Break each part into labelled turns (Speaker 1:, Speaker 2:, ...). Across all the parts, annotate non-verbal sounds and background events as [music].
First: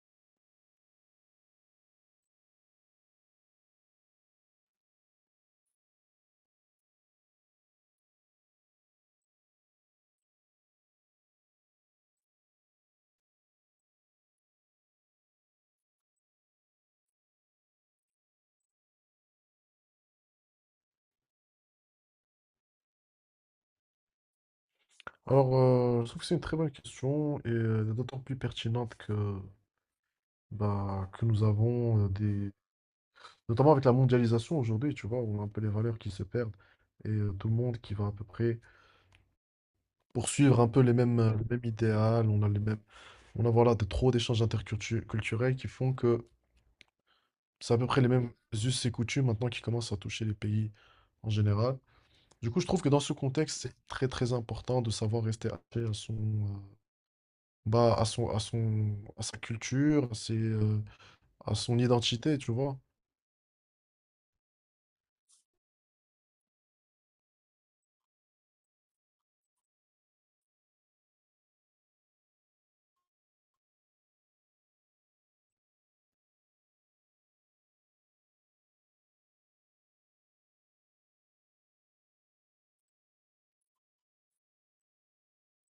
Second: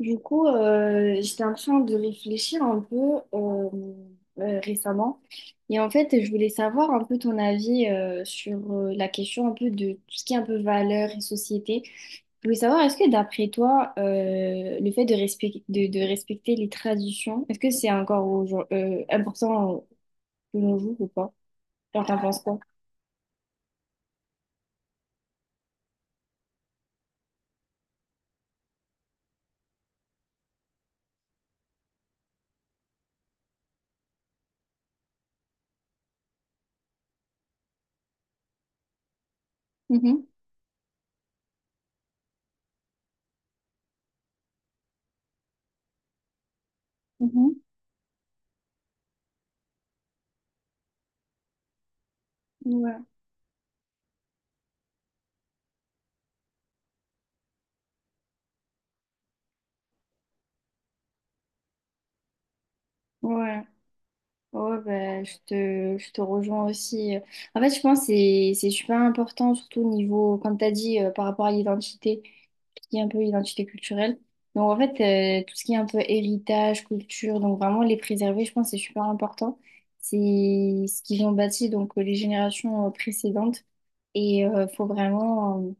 Speaker 1: Du coup, j'étais en train de réfléchir un peu euh, récemment. Et en fait, je voulais savoir un peu ton avis sur la question un peu de tout ce qui est un peu valeurs et société. Je voulais savoir, est-ce que d'après toi, le fait de, de respecter les traditions, est-ce que c'est encore important de nos jours ou pas? Genre, t'en penses quoi?
Speaker 2: Alors, je trouve que c'est une très bonne question et d'autant plus pertinente que, bah, que nous avons euh, des... Notamment avec la mondialisation aujourd'hui, tu vois, on a un peu les valeurs qui se perdent et tout le monde qui va à peu près
Speaker 1: Mhm,
Speaker 2: poursuivre un peu les mêmes, le même idéal, on a les mêmes... On a voilà, de, trop d'échanges culturels qui font que
Speaker 1: mhm,
Speaker 2: c'est à peu près les mêmes us et coutumes maintenant qui commencent à toucher les pays en général. Du coup, je trouve que dans
Speaker 1: ouais,
Speaker 2: ce contexte, c'est très très important de savoir rester attaché à son, bah, à son, à son, à sa culture, à ses, à son identité, tu vois.
Speaker 1: ouais. Ouais, bah, je te rejoins aussi. En fait, je pense que c'est super important, surtout au niveau, comme tu as dit, par rapport à l'identité, qui est un peu l'identité culturelle. Donc, en fait, tout ce qui est un peu héritage, culture, donc vraiment les préserver, je pense que c'est super important. C'est ce qu'ils ont bâti, donc les générations précédentes. Et faut vraiment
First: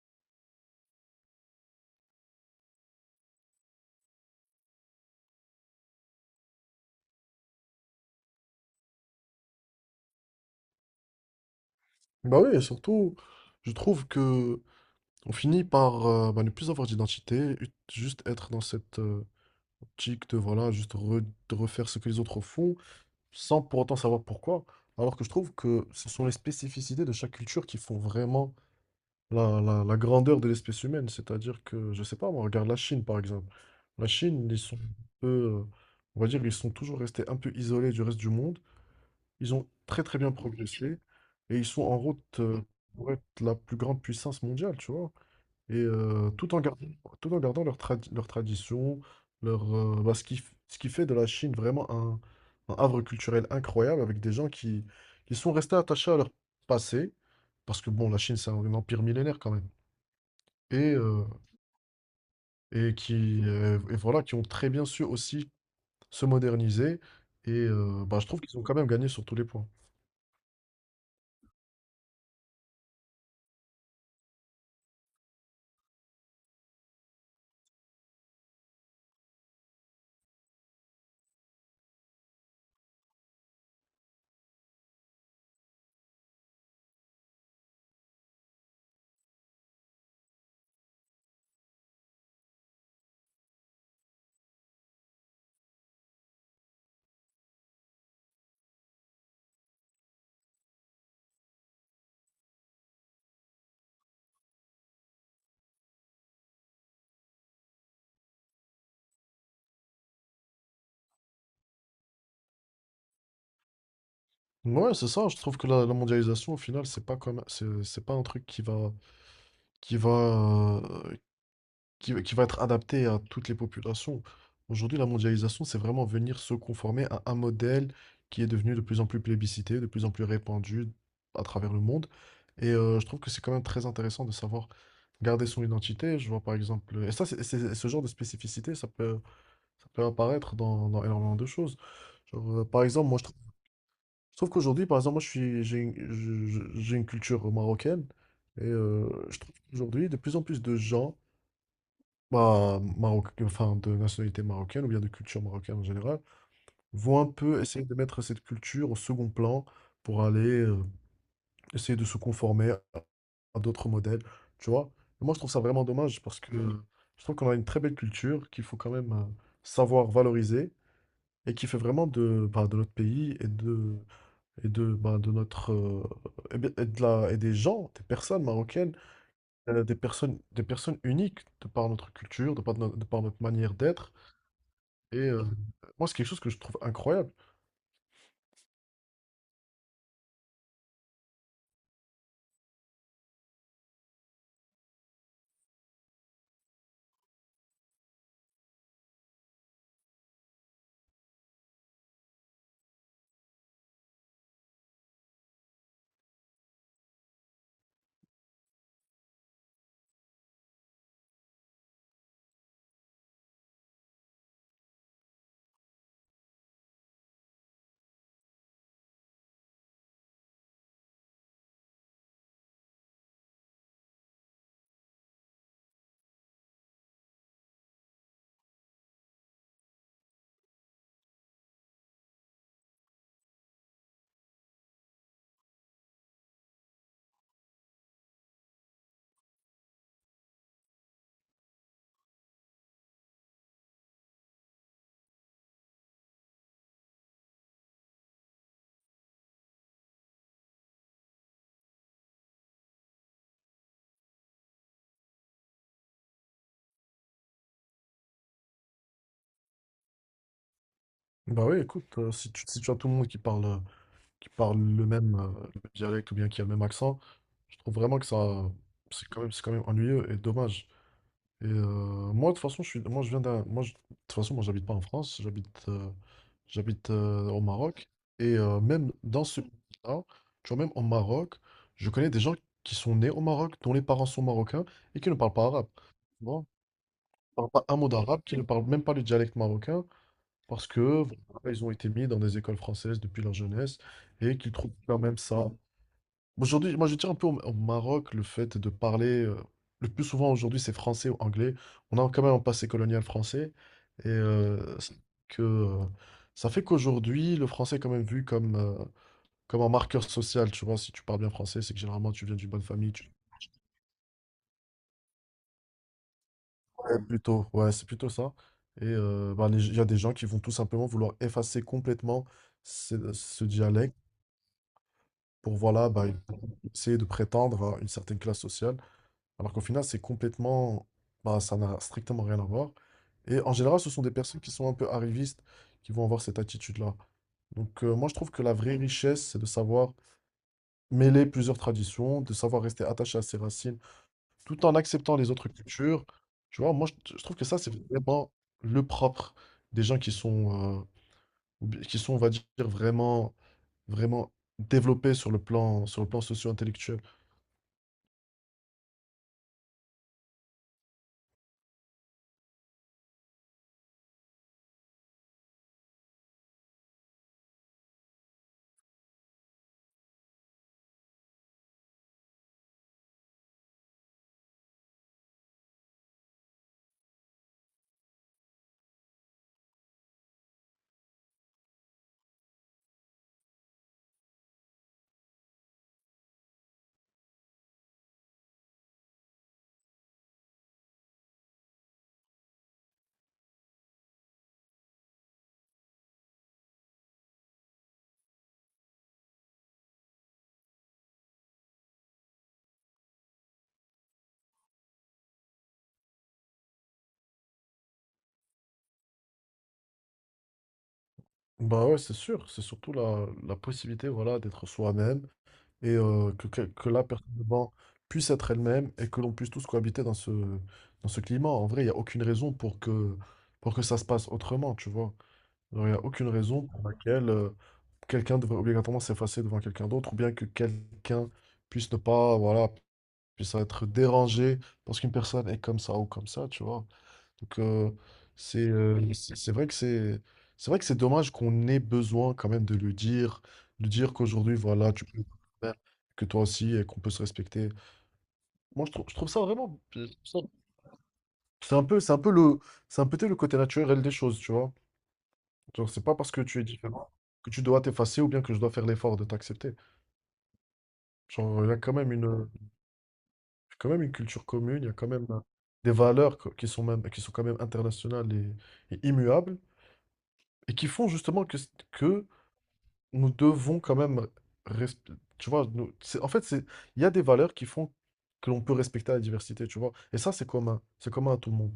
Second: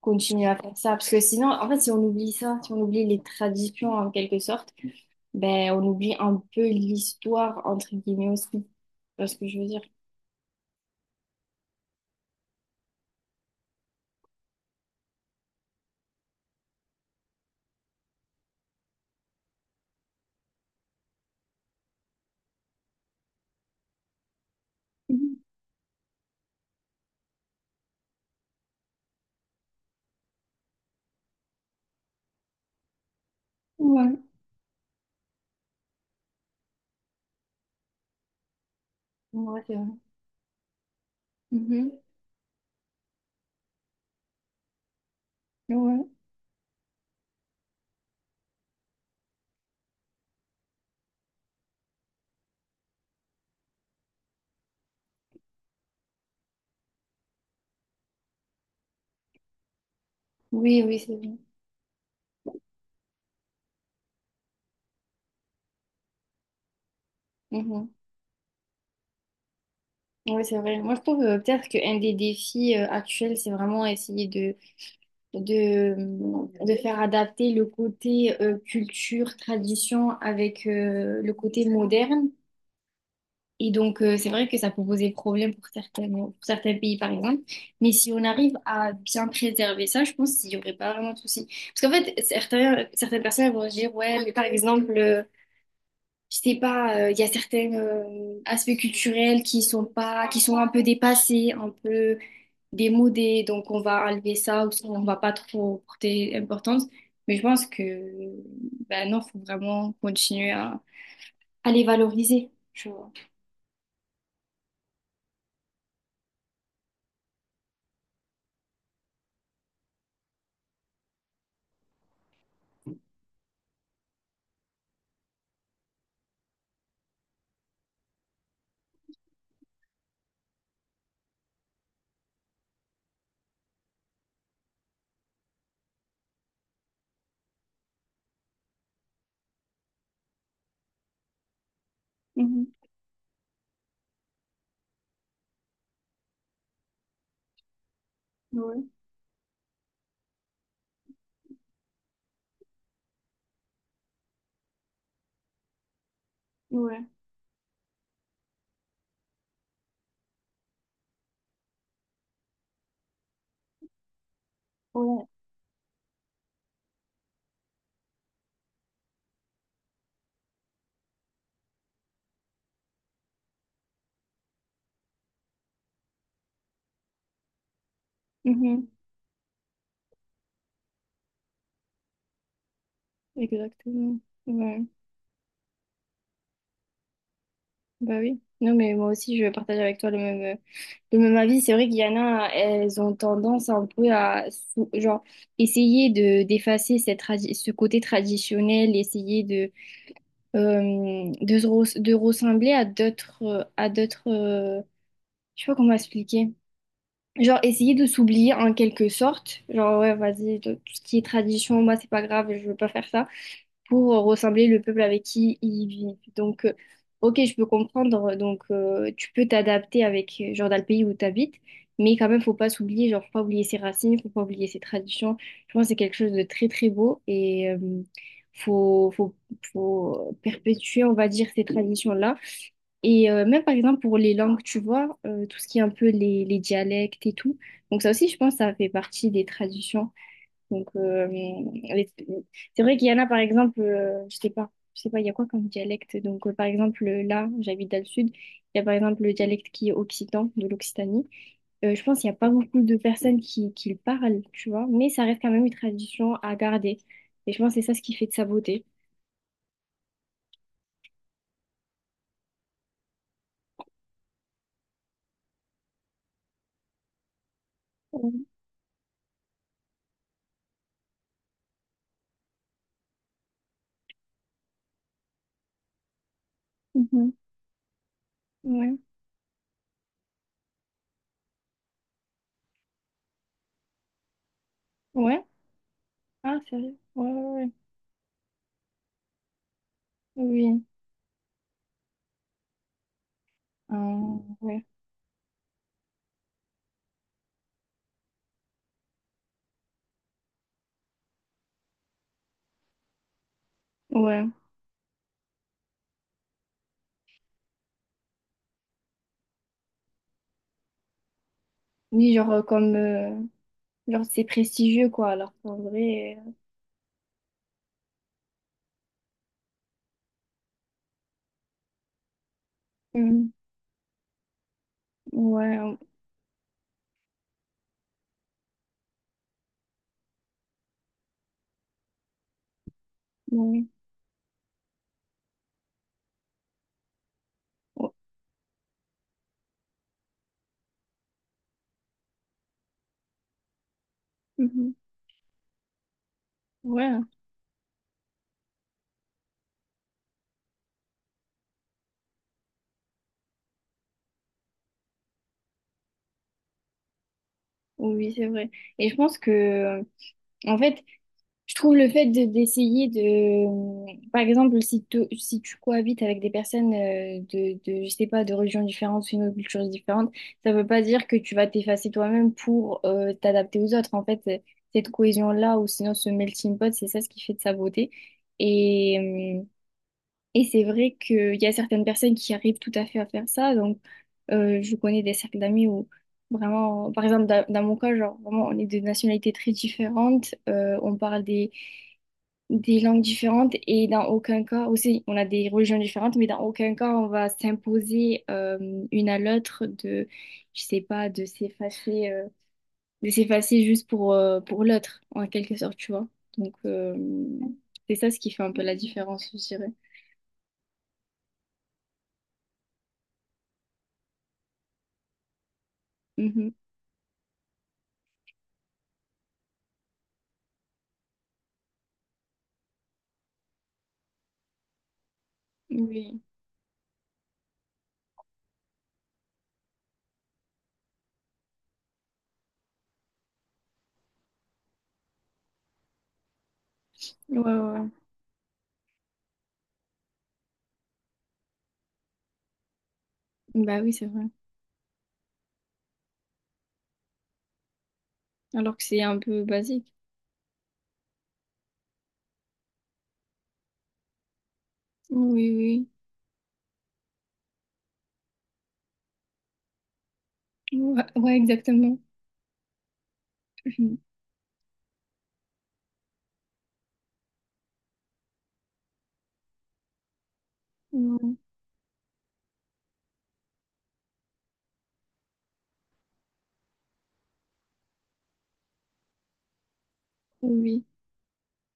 Speaker 1: continuer à faire ça. Parce que sinon, en fait, si on oublie ça, si on oublie les traditions en quelque sorte, ben, on oublie un peu l'histoire, entre guillemets aussi. Tu vois ce que je veux dire?
Speaker 2: Bah oui, et surtout, je trouve que on finit par ne plus avoir d'identité, juste être dans cette optique de voilà, de refaire ce que les autres font, sans pour autant savoir pourquoi. Alors que je
Speaker 1: Mhm.
Speaker 2: trouve que ce sont les spécificités de chaque culture qui font vraiment la, la grandeur de l'espèce humaine. C'est-à-dire que, je sais pas, moi, regarde la Chine, par exemple. La
Speaker 1: Ouais.
Speaker 2: Chine, ils sont un peu, on va dire, ils sont toujours restés un peu isolés du reste du monde. Ils
Speaker 1: Ouais,
Speaker 2: ont
Speaker 1: c'est vrai.
Speaker 2: très, très bien progressé et ils sont
Speaker 1: Mhm.
Speaker 2: en route, pour être la plus grande puissance mondiale, tu vois. Et
Speaker 1: Ouais.
Speaker 2: tout en gardant leur leur tradition, leur, bah, ce qui, ce qui fait de la Chine vraiment un havre culturel incroyable avec des gens qui sont restés attachés à leur passé. Parce que bon, la Chine, c'est un empire millénaire quand même et,
Speaker 1: Oui, oui, c'est
Speaker 2: heu
Speaker 1: vrai.
Speaker 2: et qui, et voilà, qui ont très bien su aussi se moderniser et
Speaker 1: Mhm.
Speaker 2: bah, je trouve qu'ils ont quand même gagné sur tous les points.
Speaker 1: Oui, c'est vrai. Moi, je trouve peut-être qu'un des défis actuels, c'est vraiment essayer de, de faire adapter le côté culture, tradition avec le côté moderne. Et donc, c'est vrai que ça peut poser problème pour certains pays, par exemple. Mais si on arrive à bien préserver ça, je pense qu'il n'y aurait pas vraiment de souci. Parce qu'en fait, certaines personnes elles vont se dire, ouais, mais par exemple, je sais pas, il y a certains aspects culturels qui sont pas, qui sont un peu dépassés, un peu démodés, donc on va enlever ça ou on va pas trop porter importance. Mais je pense que, ben non, faut vraiment continuer à les valoriser.
Speaker 2: Ouais, c'est ça, je trouve que la mondialisation, au final, c'est pas un truc qui va qui va, heu qui va qui va être adapté à toutes les populations. Aujourd'hui, la mondialisation, c'est vraiment venir se conformer à un modèle qui est devenu de plus en plus plébiscité, de plus en plus répandu à travers le monde. Et je trouve que c'est quand même très intéressant de savoir garder son identité. Je vois par exemple, et ça, c'est, ce genre de spécificité, ça peut apparaître dans, dans énormément de choses. Genre, par exemple, moi, je trouve qu'aujourd'hui, par exemple, moi, je suis, j'ai une, j'ai une culture marocaine et
Speaker 1: Ouais,
Speaker 2: je trouve qu'aujourd'hui, de plus en plus de gens bah, Maroc, enfin, de nationalité marocaine ou bien de culture marocaine en général,
Speaker 1: ouais,
Speaker 2: vont un peu essayer de mettre cette culture au second plan pour aller essayer de se conformer à d'autres modèles, tu vois. Et
Speaker 1: ouais.
Speaker 2: moi, je trouve ça vraiment dommage parce que je trouve qu'on a une très belle culture qu'il faut quand même savoir valoriser et qui fait vraiment de, bah, de notre pays et de, bah, de notre, et et de la, et des gens, des personnes
Speaker 1: Mhm.
Speaker 2: marocaines, des personnes uniques de par notre culture, de par de par notre manière d'être.
Speaker 1: Exactement. Ouais.
Speaker 2: Et moi, c'est quelque chose que je trouve incroyable.
Speaker 1: Bah oui. Non, mais moi aussi, je partage avec toi le le même avis. C'est vrai qu'il y en a, elles ont tendance un peu à, genre, essayer d'effacer cette ce côté traditionnel, essayer de ressembler à d'autres, je sais pas comment expliquer. Genre, essayer de s'oublier en quelque sorte. Genre, ouais, vas-y, tout ce qui est tradition, moi, c'est pas grave, je veux pas faire ça. Pour ressembler le peuple avec qui ils vivent. Donc, ok, je peux comprendre. Donc, tu peux t'adapter avec, genre, dans le pays où tu habites, mais quand même, faut pas s'oublier, genre, faut pas oublier ses racines, faut pas oublier ses traditions. Je pense que c'est quelque chose de très, très beau et faut, faut, faut perpétuer, on va dire, ces traditions-là. Et même par exemple pour les langues, tu vois, tout ce qui est un peu les dialectes et tout. Donc ça aussi, je pense, ça fait partie des traditions. Donc, c'est vrai qu'il y en a, par exemple, je sais pas, il y a quoi comme dialecte? Donc, par exemple, là, j'habite dans le sud, il y a par exemple le dialecte qui est occitan, de l'Occitanie. Je pense qu'il n'y a pas beaucoup de personnes qui le parlent, tu vois, mais ça reste quand même une tradition à garder. Et je pense que c'est ça ce qui fait de sa beauté.
Speaker 2: Bah oui, écoute, si tu, si tu as tout le monde qui parle le même dialecte ou bien qui a le même accent, je trouve vraiment que
Speaker 1: Ouais.
Speaker 2: ça, c'est quand même ennuyeux et dommage. Et moi, de toute façon, je suis, moi, je viens d'un, moi, de toute façon, moi, j'habite pas en France, j'habite, j'habite
Speaker 1: Mhm.
Speaker 2: au Maroc. Et
Speaker 1: Ouais.
Speaker 2: même dans ce pays-là, tu vois, même au Maroc, je connais des gens qui sont nés au Maroc, dont les parents sont marocains et qui ne
Speaker 1: Ouais.
Speaker 2: parlent pas arabe. Tu
Speaker 1: Ah,
Speaker 2: vois,
Speaker 1: sérieux? Ouais,
Speaker 2: ils
Speaker 1: ouais, ouais.
Speaker 2: parlent pas un mot d'arabe, qui ne parlent même pas le dialecte marocain.
Speaker 1: Oui.
Speaker 2: Parce que voilà, ils ont été mis dans des écoles françaises depuis leur jeunesse
Speaker 1: Ah,
Speaker 2: et qu'ils
Speaker 1: ouais.
Speaker 2: trouvent quand même ça. Aujourd'hui, moi je tiens un peu au, au Maroc le fait de parler le plus souvent aujourd'hui c'est français ou anglais. On a quand même un passé colonial français et
Speaker 1: Ouais.
Speaker 2: euh, ça fait qu'aujourd'hui le français est quand même vu comme comme un marqueur social. Tu vois, si tu parles bien français, c'est que généralement
Speaker 1: Oui,
Speaker 2: tu
Speaker 1: genre,
Speaker 2: viens d'une bonne
Speaker 1: comme,
Speaker 2: famille.
Speaker 1: genre, c'est prestigieux, quoi, alors qu'en vrai.
Speaker 2: Ouais, plutôt, ouais, c'est plutôt ça. Et bah, il y a des gens qui vont tout simplement vouloir effacer complètement ce,
Speaker 1: Mm.
Speaker 2: ce dialecte pour
Speaker 1: Ouais.
Speaker 2: voilà, bah, essayer de prétendre à une certaine classe sociale, alors qu'au final, c'est complètement, bah, ça n'a strictement rien à voir. Et en
Speaker 1: Oui.
Speaker 2: général, ce sont des personnes qui sont un peu arrivistes qui vont avoir cette attitude-là. Donc,
Speaker 1: Oh,
Speaker 2: moi, je trouve que la vraie richesse, c'est de savoir mêler plusieurs traditions, de savoir rester attaché à ses racines, tout
Speaker 1: mhm.
Speaker 2: en acceptant les autres cultures. Tu vois,
Speaker 1: Ouais.
Speaker 2: moi,
Speaker 1: Hein.
Speaker 2: je trouve que ça, c'est vraiment le propre des gens qui sont, qui sont, on va dire, vraiment, vraiment développés sur le plan socio-intellectuel.
Speaker 1: Oui, oui, c'est vrai. Et je pense que, en fait, je trouve le fait de d'essayer mmh, par exemple, si tu cohabites avec des personnes je sais pas, de religions différentes, une culture différente, ça veut pas dire que tu vas t'effacer toi-même pour t'adapter aux autres. En fait, cette cohésion-là, ou sinon ce melting pot, c'est ça ce qui fait de sa beauté. Et, mmh, et c'est vrai qu'il y a certaines personnes qui arrivent tout à fait à faire ça. Donc, je connais des cercles d'amis où vraiment, par exemple, dans mon cas, genre, vraiment, on est de nationalités très différentes, on parle des langues différentes et dans aucun cas, aussi, on a des religions différentes, mais dans aucun cas, on va s'imposer une à l'autre de, je sais pas, de s'effacer juste pour l'autre, en quelque sorte, tu vois. Donc, c'est ça ce qui fait un peu la différence, je dirais.
Speaker 2: Bah ouais, c'est sûr, c'est surtout la, la possibilité voilà, d'être soi-même et
Speaker 1: Mhm.
Speaker 2: que la personne devant puisse être elle-même et que l'on puisse tous cohabiter dans ce climat. En vrai, il n'y a aucune raison pour que ça se passe autrement, tu vois. Genre, il n'y a
Speaker 1: Oui.
Speaker 2: aucune raison pour laquelle quelqu'un devrait obligatoirement s'effacer devant quelqu'un d'autre ou bien que quelqu'un puisse ne pas, voilà, puisse être dérangé parce qu'une personne est comme ça ou comme ça, tu vois.
Speaker 1: Ouais, ouais.
Speaker 2: Donc,
Speaker 1: Ouais.
Speaker 2: c'est vrai que c'est dommage qu'on ait besoin quand même de le dire,
Speaker 1: Bah
Speaker 2: de
Speaker 1: oui, c'est
Speaker 2: dire
Speaker 1: vrai.
Speaker 2: qu'aujourd'hui, voilà, tu peux faire, que toi aussi, et qu'on peut se respecter.
Speaker 1: Alors que
Speaker 2: Moi,
Speaker 1: c'est
Speaker 2: je
Speaker 1: un
Speaker 2: trouve ça
Speaker 1: peu
Speaker 2: vraiment...
Speaker 1: basique.
Speaker 2: je trouve ça- c'est un peu, c'est un peu le, c'est un peu le côté naturel des choses, tu vois.
Speaker 1: Oui, oui.
Speaker 2: Genre, c'est pas parce que tu es différent que tu dois t'effacer ou bien que je dois faire l'effort de t'accepter.
Speaker 1: Ouais, ouais,
Speaker 2: Genre, il y a
Speaker 1: exactement. [laughs]
Speaker 2: quand
Speaker 1: Mhm.
Speaker 2: même une culture commune, il y a quand même des valeurs qui sont même, qui sont quand même internationales et immuables et qui font
Speaker 1: Ouais.
Speaker 2: justement que, que nous devons quand même, tu vois, c'est, en fait, c'est, il y a des valeurs qui font que l'on peut respecter la diversité, tu vois. Et ça,
Speaker 1: Oui.
Speaker 2: c'est commun à tout le monde.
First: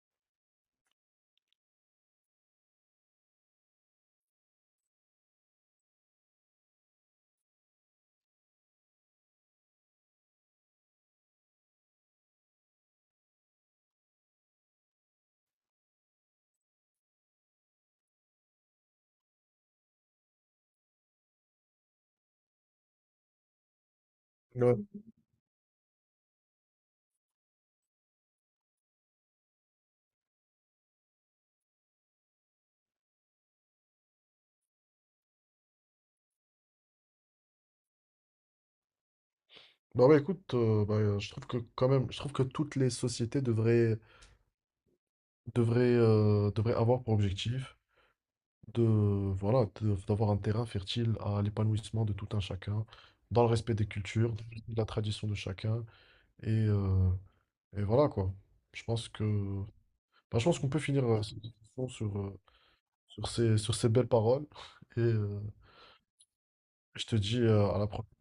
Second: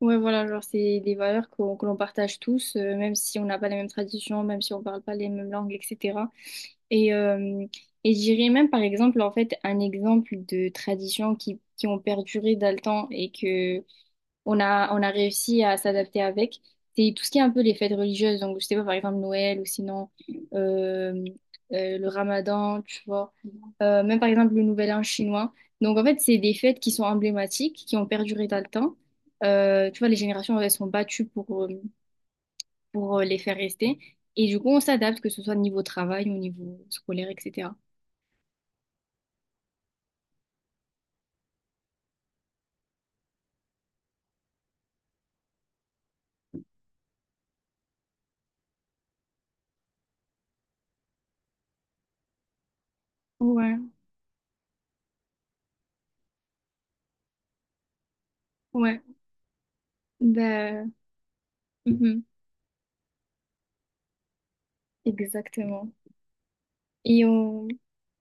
Speaker 1: Ouais, voilà, genre c'est des valeurs qu'on que l'on partage tous, même si on n'a pas les mêmes traditions, même si on parle pas les mêmes langues, etc. Et, euh, et je dirais même, par exemple, en fait, un exemple de tradition qui ont perduré dans le temps et que on a réussi à s'adapter avec. C'est tout ce qui est un peu les fêtes religieuses. Donc, je sais pas, par exemple, Noël ou sinon euh, le Ramadan, tu vois. Même par exemple, le
Speaker 2: Ouais.
Speaker 1: Nouvel An chinois. Donc, en fait, c'est des fêtes qui sont emblématiques, qui ont perduré dans le temps. Tu vois, les générations, elles sont battues pour les faire rester. Et du coup, on s'adapte, que ce soit au niveau travail, au niveau scolaire, etc.
Speaker 2: Bah ouais, écoute, je trouve que quand même, je trouve que toutes les sociétés devraient, devraient, devraient avoir pour objectif de, voilà, d'avoir un terrain fertile à l'épanouissement de tout un chacun, dans le respect
Speaker 1: Ouais,
Speaker 2: des cultures, de la tradition de chacun, et, euh, et voilà quoi. Je
Speaker 1: ouais,
Speaker 2: pense que, bah, je pense qu'on peut
Speaker 1: ben,
Speaker 2: finir cette discussion sur,
Speaker 1: mhm,
Speaker 2: sur ces belles paroles. Et
Speaker 1: exactement.
Speaker 2: je te
Speaker 1: Et
Speaker 2: dis
Speaker 1: on,
Speaker 2: à la prochaine.